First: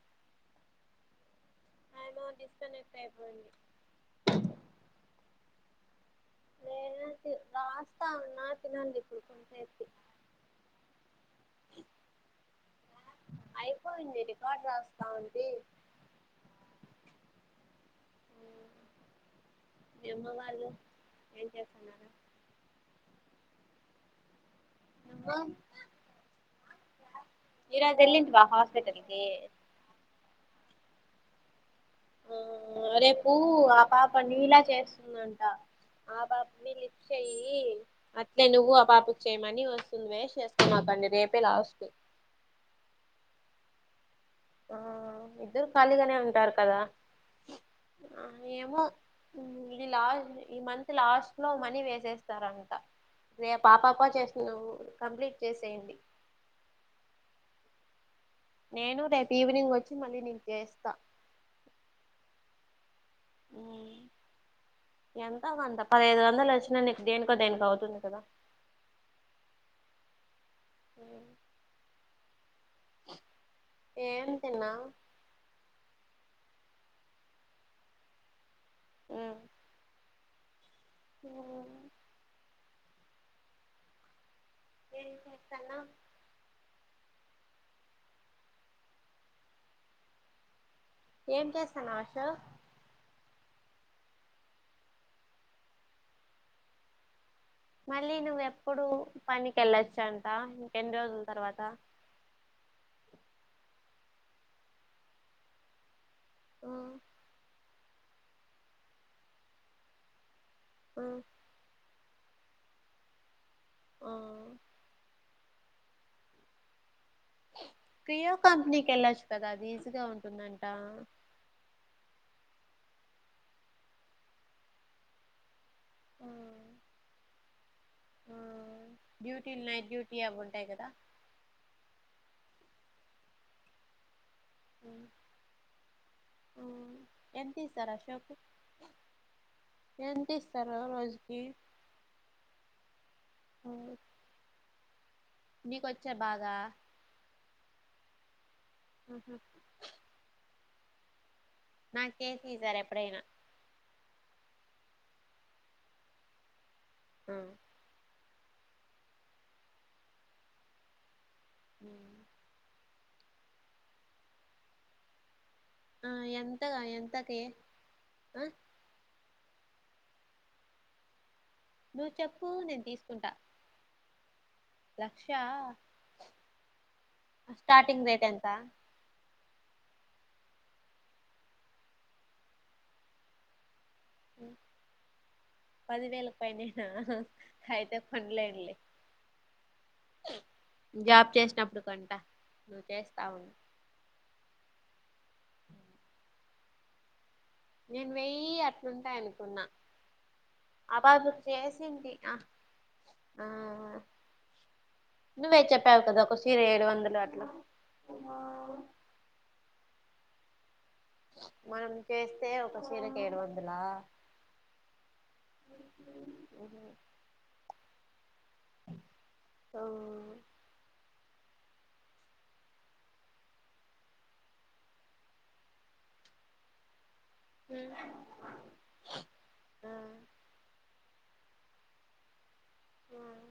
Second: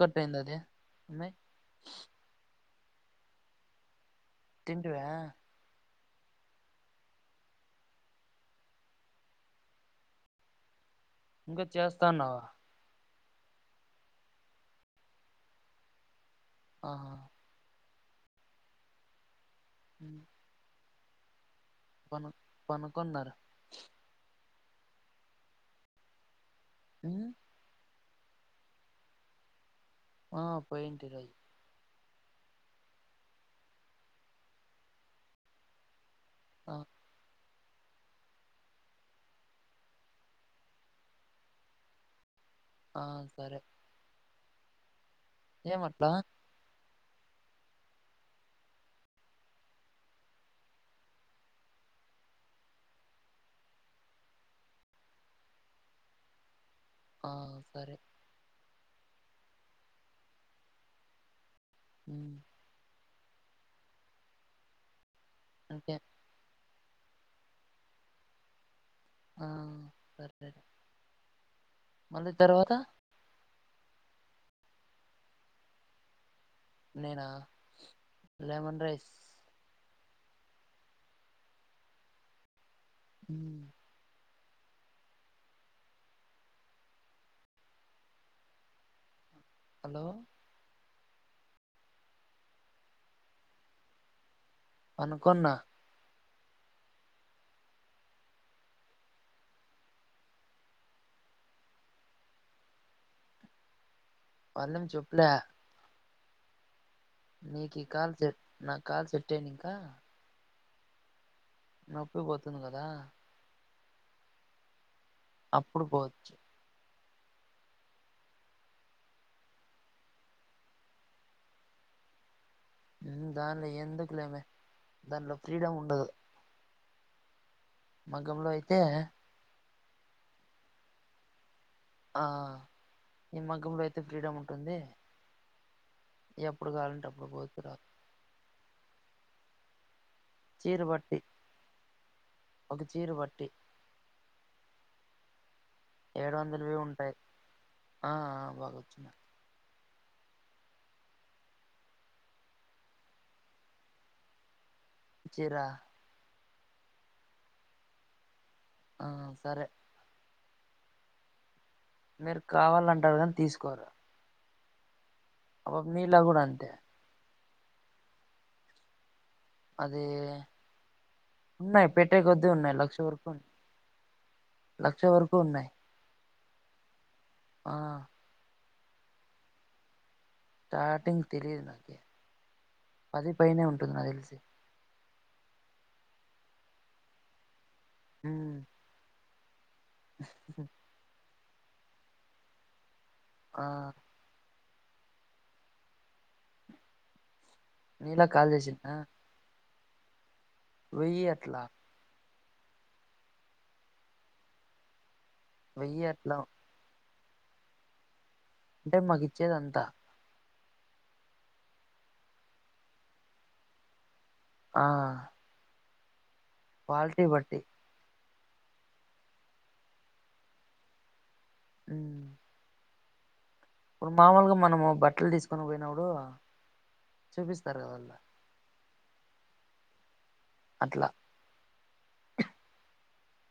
Cut అయింది అది యాడొ డిస్కు కనెక్ట్ అయిపోయింది తింటివా లేదు రాస్తా ఉన్నా తినాలి ఇప్పుడు తింటా ఇప్పుడు ఇంకా చేస్తాన్నావా అయిపోయింది రికార్డు రాస్తా ఉంటి ఆహ మీ అమ్మ వాళ్లు ఏ పన పనకున్నారు ఇంకా మ్మ్ ఆ ఎల్లింటివ హాస్పిటల్కి ఆ పోయింటి ఈ రోజు ఆ రేపు ఆ పాప నిలా చేస్తుందంట ఆ పాపని ఆ లిఫ్ట్ చెయ్యి అట్లే నువ్వు ఆ పాపకి చేయమని వస్తుంది వెస్ట్ చేసుకొమకండి రేపే లాస్ట్ ఆ సరే ఆ ఇద్దరు ఏమట్లా ఖాళీగానే ఉంటారు కదా ఆ ఏమో ఇది లాస్ట్ ఈ మంత్ లాస్ట్ లో మనీ వేసేస్తారంట రేపు ఆపాప చేస్తుంది కంప్లీట్ చేసేయండి ఆ సరే నేను రేపు ఈవినింగ్ వచ్చి మళ్ళీ నికు చేస్తా మ్మ్ ఎంతొ గంతా ఓకే పదహైదు వందలు వచ్చిన నీకి దేనుకో దేనికో అవుతుంది కదా ఆ సరే అవును మళ్ళీ తర్వాత ఏం తిన్నావ్ నేనా లెమన్ రైస్ ఉను ఉన ఏం చేత్తాన్నావ్ హలో ఏం చేస్తాన్నావ్ అశోక్ పనుకున్నా మళ్ళీ నువ్వు ఎప్పుడు పనికి వెళ్ళొచ్చంటా ఇంకెన్ని రోజుల తర్వాత వాళ్ళెం చెప్పులే ఆ నీకి ఈ కల్ సెట్ నా కల్ సట్టేనింకా ఆ నొప్పి పోతుంది కదా ఆ అప్పుడు పోవచ్చు కియా కంపెనీకి వెళ్ళొచ్చు కదా అది ఈజీగా ఉంటుందంట ఉమ్ దానిలో ఎందుకు లేమే దాంట్లో ఫ్రీడమ్ ఉండదు ఆ ఆ మగ్గంలో అయితే డ్యూటీలు నైట్ డ్యూటీ అవి ఉంటాయి కదా ఆ ఈ మగ్గం లో ఐతే ఫ్రీడమ్ ఉంటుంది ఎప్పుడు కావాలంటే అప్పుడు ఎంత పోతు రాదు ఇస్తారు అశోక్ ఎంత ఇస్తారు చీర బట్టి రోజుకి ఒక చీర బట్టి ఉమ్ ఏడు బాగా వందలువి ఉంటాయి ఆ ఆ బా ఉహూ నాకు నేసి ఈ సారి ఎప్పుడైనా చీరా ఉమ్ ఆ సరే మీరు కావాలంటారు కాని తీసుకోరు ఆబ్ ఆ, నీలా గూడా అంతే ఎంతగా ఎంతకి ఆ అదే ఉన్నాయి నువ్వు పెట్టే చెప్పు కొద్దీ ఉన్నాయి లక్ష వరకు లక్ష వరకు లక్ష్యా ఉన్నాయి ఆ స్టార్టింగ్ రేట్ ఎంత స్టార్టింగ్ తెలీదు నాకి పది పైనే ఉంటుంది నాకి తెలిసి పదివేలకి పైనే నా అయితే కొనలేం ఉమ్, లే జాబ్ చేసినప్పుడు కంట నువ్వు చేస్తావు ఆ నేను నీలా కాల్ వెయ్య చేసిందా అట్లుంటాయి అనుకున్నా ఆ వెయ్యి పాపకు అట్లా చేసింటి ఆ ఆ నువ్వే చెప్పావ్ వెయ్యి కదా ఒక అట్లా చీర ఏడు వందలు అని అంటే మాకు ఇచ్చేది అంతా మనం చేస్తే ఒక చీరకు ఏడు వందలా ఆ క్వాలిటీ బట్టి ఓ ఉమ్ ఇప్పుడు మామూలుగా మనము బట్టలు తీసుకునేకి పోయినప్పుడు చూపిస్తారు కద వాళ్ళు ఆ ఇట్లా ఉమ్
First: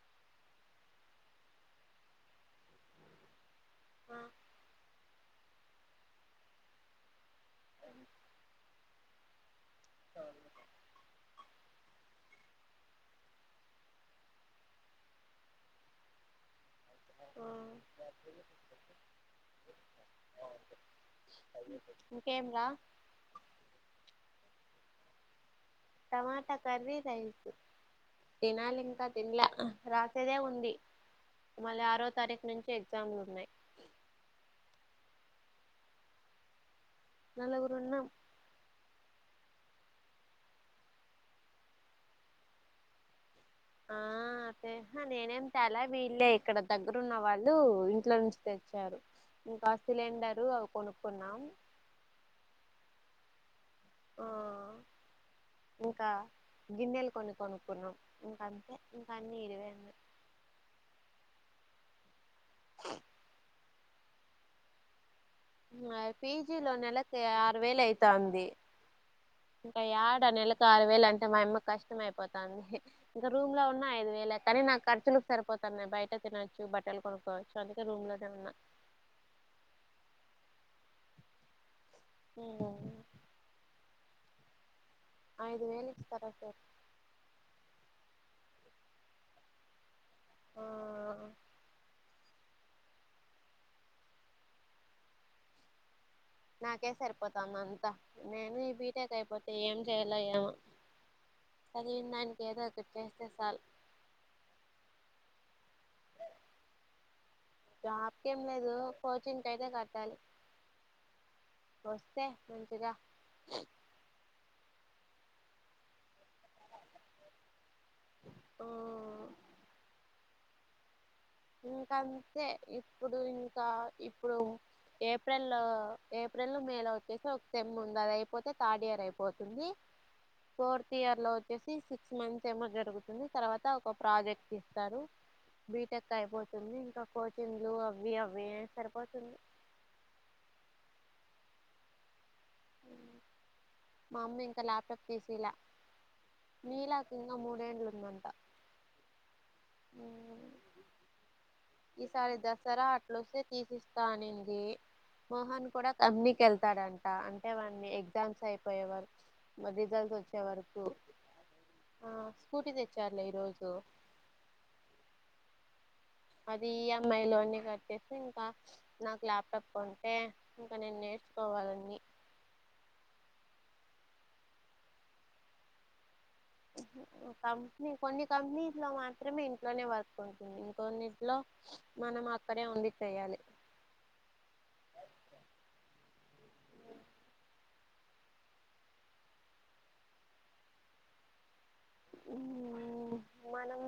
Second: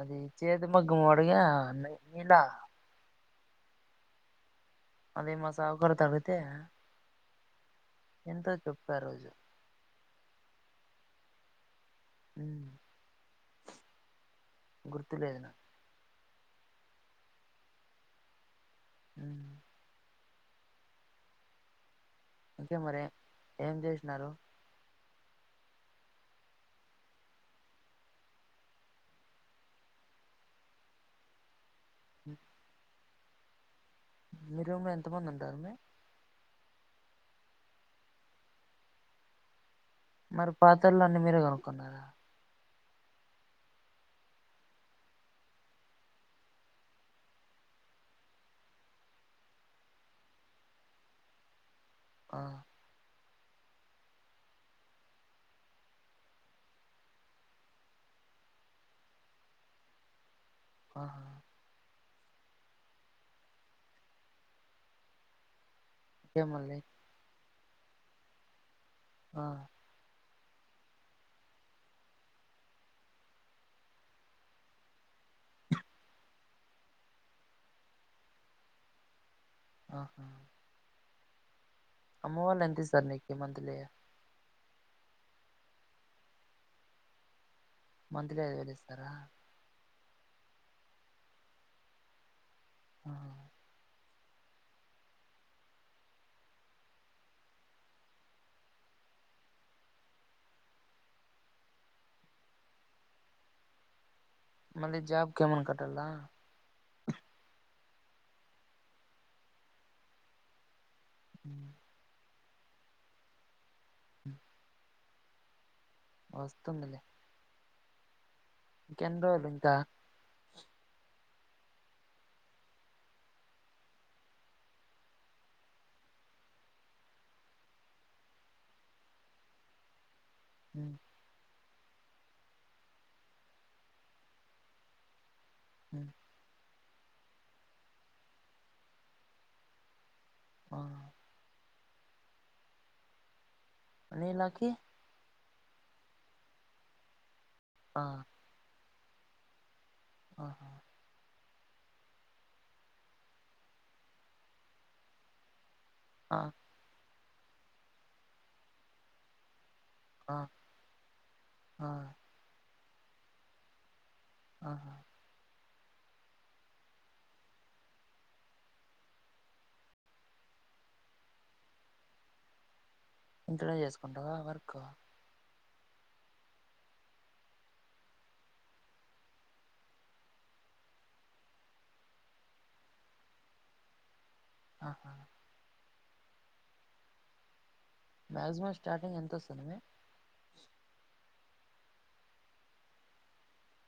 అది చేత మగ్గం వాడుగా నీలా ఆ అదే మా షాపు కాడ తగ్గుతే ఎంతో చెప్ప ఆ రోజు చాలు ఉమ్ గుర్తులేదు నాకు ఆ ఉమ్ ఆ అదే ఇంకేం మరి ఏం చేసినారు టమాటా కర్రీ రైసు తినాలి ఇంకా తిినలా రాతిదే ఉంది మళ్ళీ ఆరో తారీఖు నుంచి ఎగ్జామ్లు ఉన్నాయి మీరుమ్ ఎంత మంది ఉంటారమ్మి నల్గురున్నాం మరి పాతర్లన్ని మీరే కొనుక్కున్నారా ఆ హా నేనేమి తే లా వీళ్ళే ఇక్కడ దగ్గరున్న వాళ్ళు ఇంట్లో నుంచి తెచ్చారు ఇంకా సిలిండరు అవి కొనుక్కున్నాం ఆ ఆ ఇంకా గిన్నెలు కొన్ని కొనుక్కున్నాం ఇంక అంతే ఇంకా అన్నిీ ఇడివే ఆహా ఇంకేం పీజీ లో మళ్ళీ నెలకి ఆరు వేల అయితంది ఆ ఇంకా ఆడ నెల ఆరు వేలు అంటే మాయమ్మక్ కష్టం అయిపోతంది ఇంకా రూమ్ లో ఉన్న ఐదు వేలే కానీ నాకు ఖర్చులకు సరిపో బయట తినొచ్చు బట్టలు కొనుక్కవచ్చు అందుకే రూమ్ లో తిన్నా ఆహా అమ్మవాళ్లు ఎంత ఉమ్, ఇస్తారు నికి మంత్లీ ఐదు వేలు ఇచ్చస్తార సార్ మంత్లీ అదు వేలు ఇస్తారా ఆ ఆహా నాకే సరిపోతంది అంతా నేను ఈ బీటెక్ అయిపోతే ఏం చేయల్లో ఏమో చదివిందానికి ఏదో ఒకటి చేస్తే సాల్ మళ్ళీ జాబ్కి ఏమన్ కట్టలా జాబ్కి ఎం లేదు కోచింగకితేకట్టాలి మ్మ్ వస్తే మంచిగా వస్తుంది లే ఆ ఇంకెన్నిరోజులు ఇంకా ఇంకాంతే ఇప్పుడు ఇంకా ఇప్పుడు ఏప్రిల్ లో ఏప్రిల్ మే లో వచ్చేసి ఒక సెమ్ ఉంది అది అయిపోతే థర్డ్ ఇయర్ అయిపోతుంది పోర్త్ ఉమ్, ఇయర్ లో చ్చేసి సిక్స్ మంత్స్ ఏమో జరుగుతుంది తర్వాత ఒక ప్రాజెక్ట్ ఇస్తారు బి ఉమ్, టెక్కఅయిపోతుంది ఇంకా కోచింగ్లు అవి అవి సరిపోతుంది ఆ మా అమ్మ ఇంకా నీలాకి లాప్టప్ కేసలా నీలాకి ఇంగ మూడేండ్లు ఆ ఉందంట ఆ హా ఈసారి దసరా అట్లో స్తే తీసి ఇస్తానంది మోహన్ కూడా [unintelligible] ఆ వెళ్తాడంట అంటే వాన్ని ఎగ్జామ్స్ అయిపోయేవారు మ రిజల్స్ ఆ వచ్చే వరకు ఆ స్కూటీ తెచ్చారులే ఈరోజు ఆహా అది ఈఎంఐ లోన్ని కట్టేసి ఇంకా నాకు ల్యాప్టాప్ కొంటే ఇంకా నేను నే కోవాలన్ని ఇంట్ల నే చేసుకుంటావా వర్క్ ఓహ కంపెనీ కొన్ని కంపెనీస్ లో మాత్రమే ఇంట్లోనే వర్క్ ఉంటుంది ఇంకన్నిట్లో మనం అక్కడే ఉండి చెయాలి ఆహా మాక్సిమం స్టార్టింగ్ ఎంతొస్తుంది ఉమ్ మనం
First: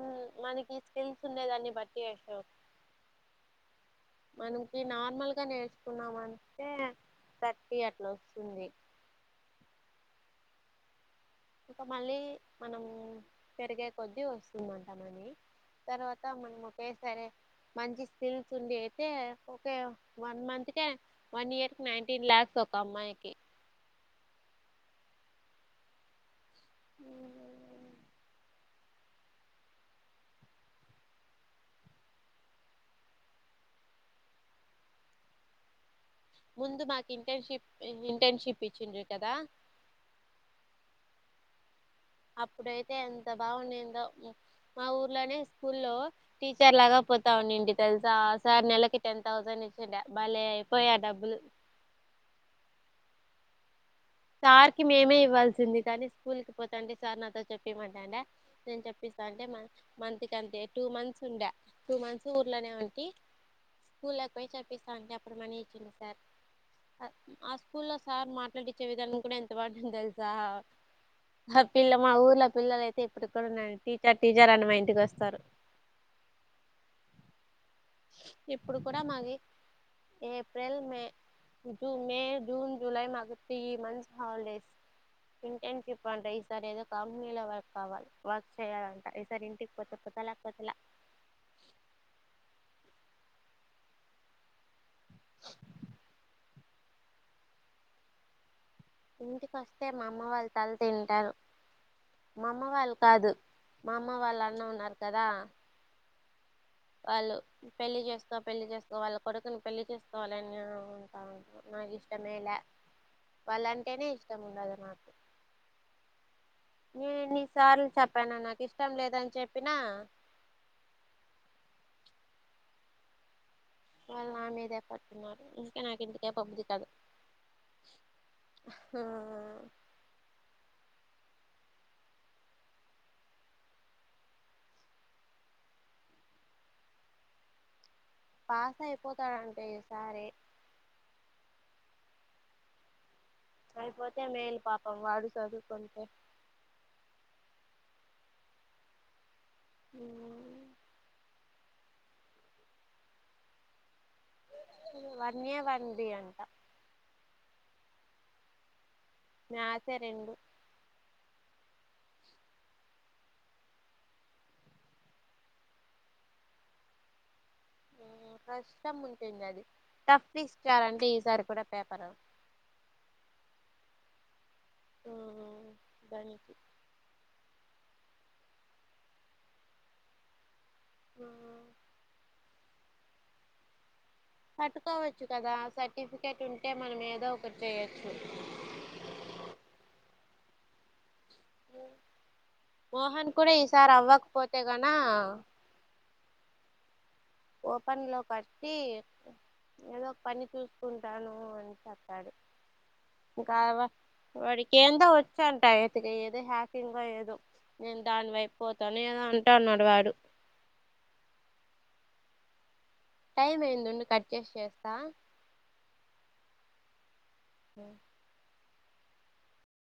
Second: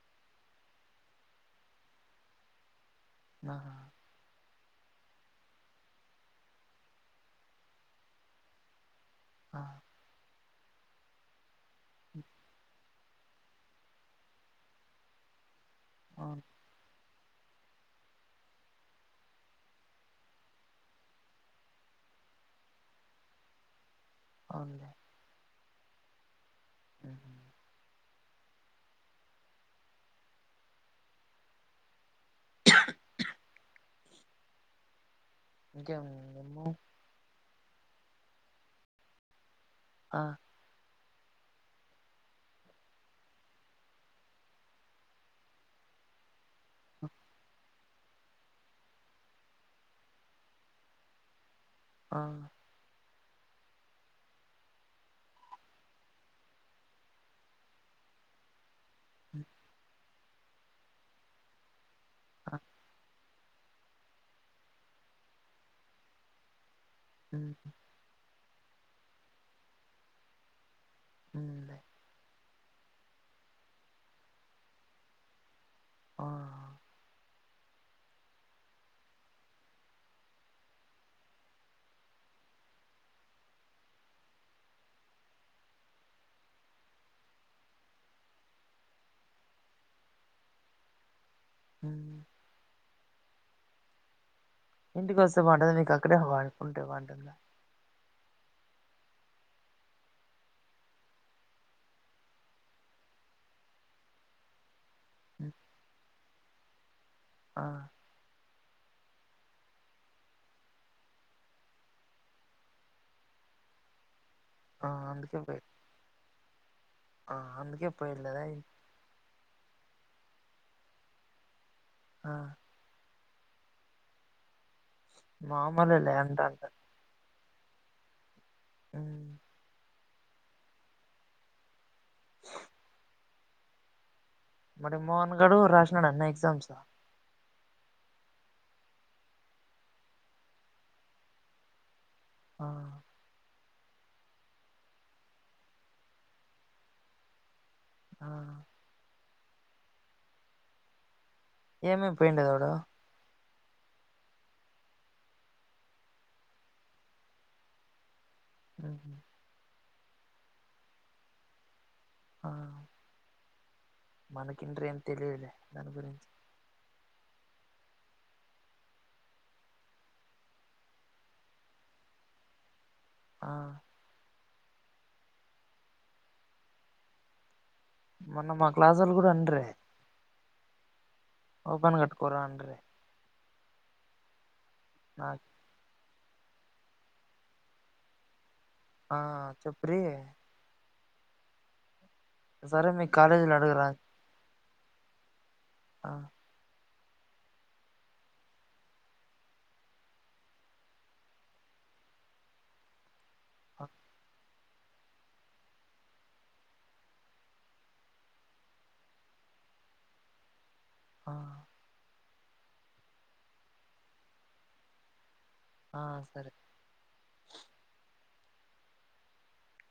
మనకి స్కిల్స్ ఉండే దాన్ని బట్టి అషో ఆ మనకి నార్మల్గా నేర్చుకున్నామ అంటే థర్టీ అట్లా వస్తుంది ఆ ఇంకా మళ్ళీ ఉమ్, మనం పెరిగే కొద్దీ వస్తుందంటామని తర్వాత అవును మనము వాకేసరే మంచి స్కిల్స్ ఉండ అయితే ఒకే వన్ మంత్ క వన్ ఇయర్ కి నైన్టీన్ లాక్స్ ఒక్కామ్మాయికి [inaudible] ఉహు. ఉమ్ ఇంకేం ఏమో ముందు మాకు ఇంటర్న్షిప్ ఇంటర్న్షిప్ ఇచ్చిండు కదా ఆ అప్పుడైతే ఎంత బాగుండేందో మా ఊర్లోనే స్కూల్లో టీచర్ లాగా పోతా ఉనండి తెలుసా ఆ సార్ నెలకి టెన్ థౌసండ్ బలే పోయా డబ్బులు ఆ సార్కి మేమే ఇవ్వాల్సింది కానీ స్కూల్కి పోతండి సార్ నాతో చెప్పిమనేను చె ఉమ్, అంటే మంత్ కి అంటే టూ మంత్స్ ఉండ టూ మంత్స్ ఆ ఊర్లోనే ఉంటి స్కూల్ లేకపోయి చప్పిస్తా అంటే అప్పుడు మనీ ఇచ్చింది సార్ ఆ ఉమ్, స్కూల్లో సార్ మాట్లాడిచ్చే విధానికి కూడా ఎంత బంటందో తెలుసా ఆ ఉందిలే పిల్ల మా ఊర్లో పిల్లలయితే ఇప్పుటికి కూడా ఉన్నా టీచర్ టీచర్ అని మా ఇంటికి వస్తారు ఆ ఇప్పుడు కూడా మాది ఏప్రిల్ మే ఇ మే జూన్ జూలై మాకు త్రి మంత్స్ హాలిడేస్ ఇంటర్న్షిప్ అంట ఈసారి ఏదో కంపెనీలో వర్క్ కావాలి వర్క్ చేయాలంట ఈసారి ఇంటికి పోతే పతలా పతలా ఉమ్ ఇంటికి వస్తే బంటంది మీకు అక్కడే హవాలపు ఉంటే బంటద ఇంటికొస్తే మా అమ్మ వాళ్ళ తల తింటారు మామ్మ వాళ్ళు కాదు మా అమ్మ వాళ్ళు అన్న ఉన్నారు కదా ఉమ్, వాళ్ళు ఆ పెళ్లి చేస్తా పెళ్లి చేస్తా ఇం వాళ్ళ కొడుకుని పెళ్లి చేసుకోవాలని నేను ఉంటా ఉంటాను నాకు ఇష్టమేలా వాళ్ళంటేనే ఇష్టం ఉండధు ఆ మాకు అందుకే పోయి ఆ నేన్ని అందుకే సార్లు చెప్పాను పోయిలేదా నాకు ఇష్టం లేదని చెప్పినా ఆ వాళ్ళు నా మీదే పట్టుకున్నారు ఇంకే నాకు మామూలేలే ఇంటికే అంటాంట పోభుద్ధి కధు ఉమ్ మరి మోహన్ గడ రాష్టనాడన్న ఎగ్జామ్స్ పాస అయి పోతాడా అంట ఈ సారి ఆ అదిపోతే మేల్ పాపం వాడు సధుకుంటే ఆ ఉమ్ ఏమే [unintelligible] వన్ యే వన్ బి అంట ఉ ఆ సేరండు ఆ మనకింట ఏం తెలియలే దాని గురించి కష్టం ఉంటుంది అది టఫ్ ఇచ్చారంటే ఈసారి కూడా పేపర్ ఆ ఓహో దానికి మొన్న మా క్లాస్ ఒల్లు కూడా అండ్రే ఓపెన్ కట్టుకోరా అండ్రే పట్టుకోవచ్చు నాకు కదా సర్టిఫికేట్ ఉంటే మనం ఏదో ఒకటి చేయచ్చు ఆ చెప్పు్రి సరే మీ మోహన్ కూడా కాలేజీలో అడుగురా ఈసారి అవ్వకపోతే గనా ఆ ఓపన్ లో కట్టి ఏదో ఒక పని చూసుకుంటాను అని చెప్పాడు ఇంకా వాడికి ఏందో వచ్చా అంటయితేగా ఏదో హ్యాకింగ్ ఏదో నేను దాని వైపు పోతాను ఏదో అంటా అన్నాడు వాడు ఆ టైం ఏందిండి కట్ చేసి చేస్తా ఆ సరే హ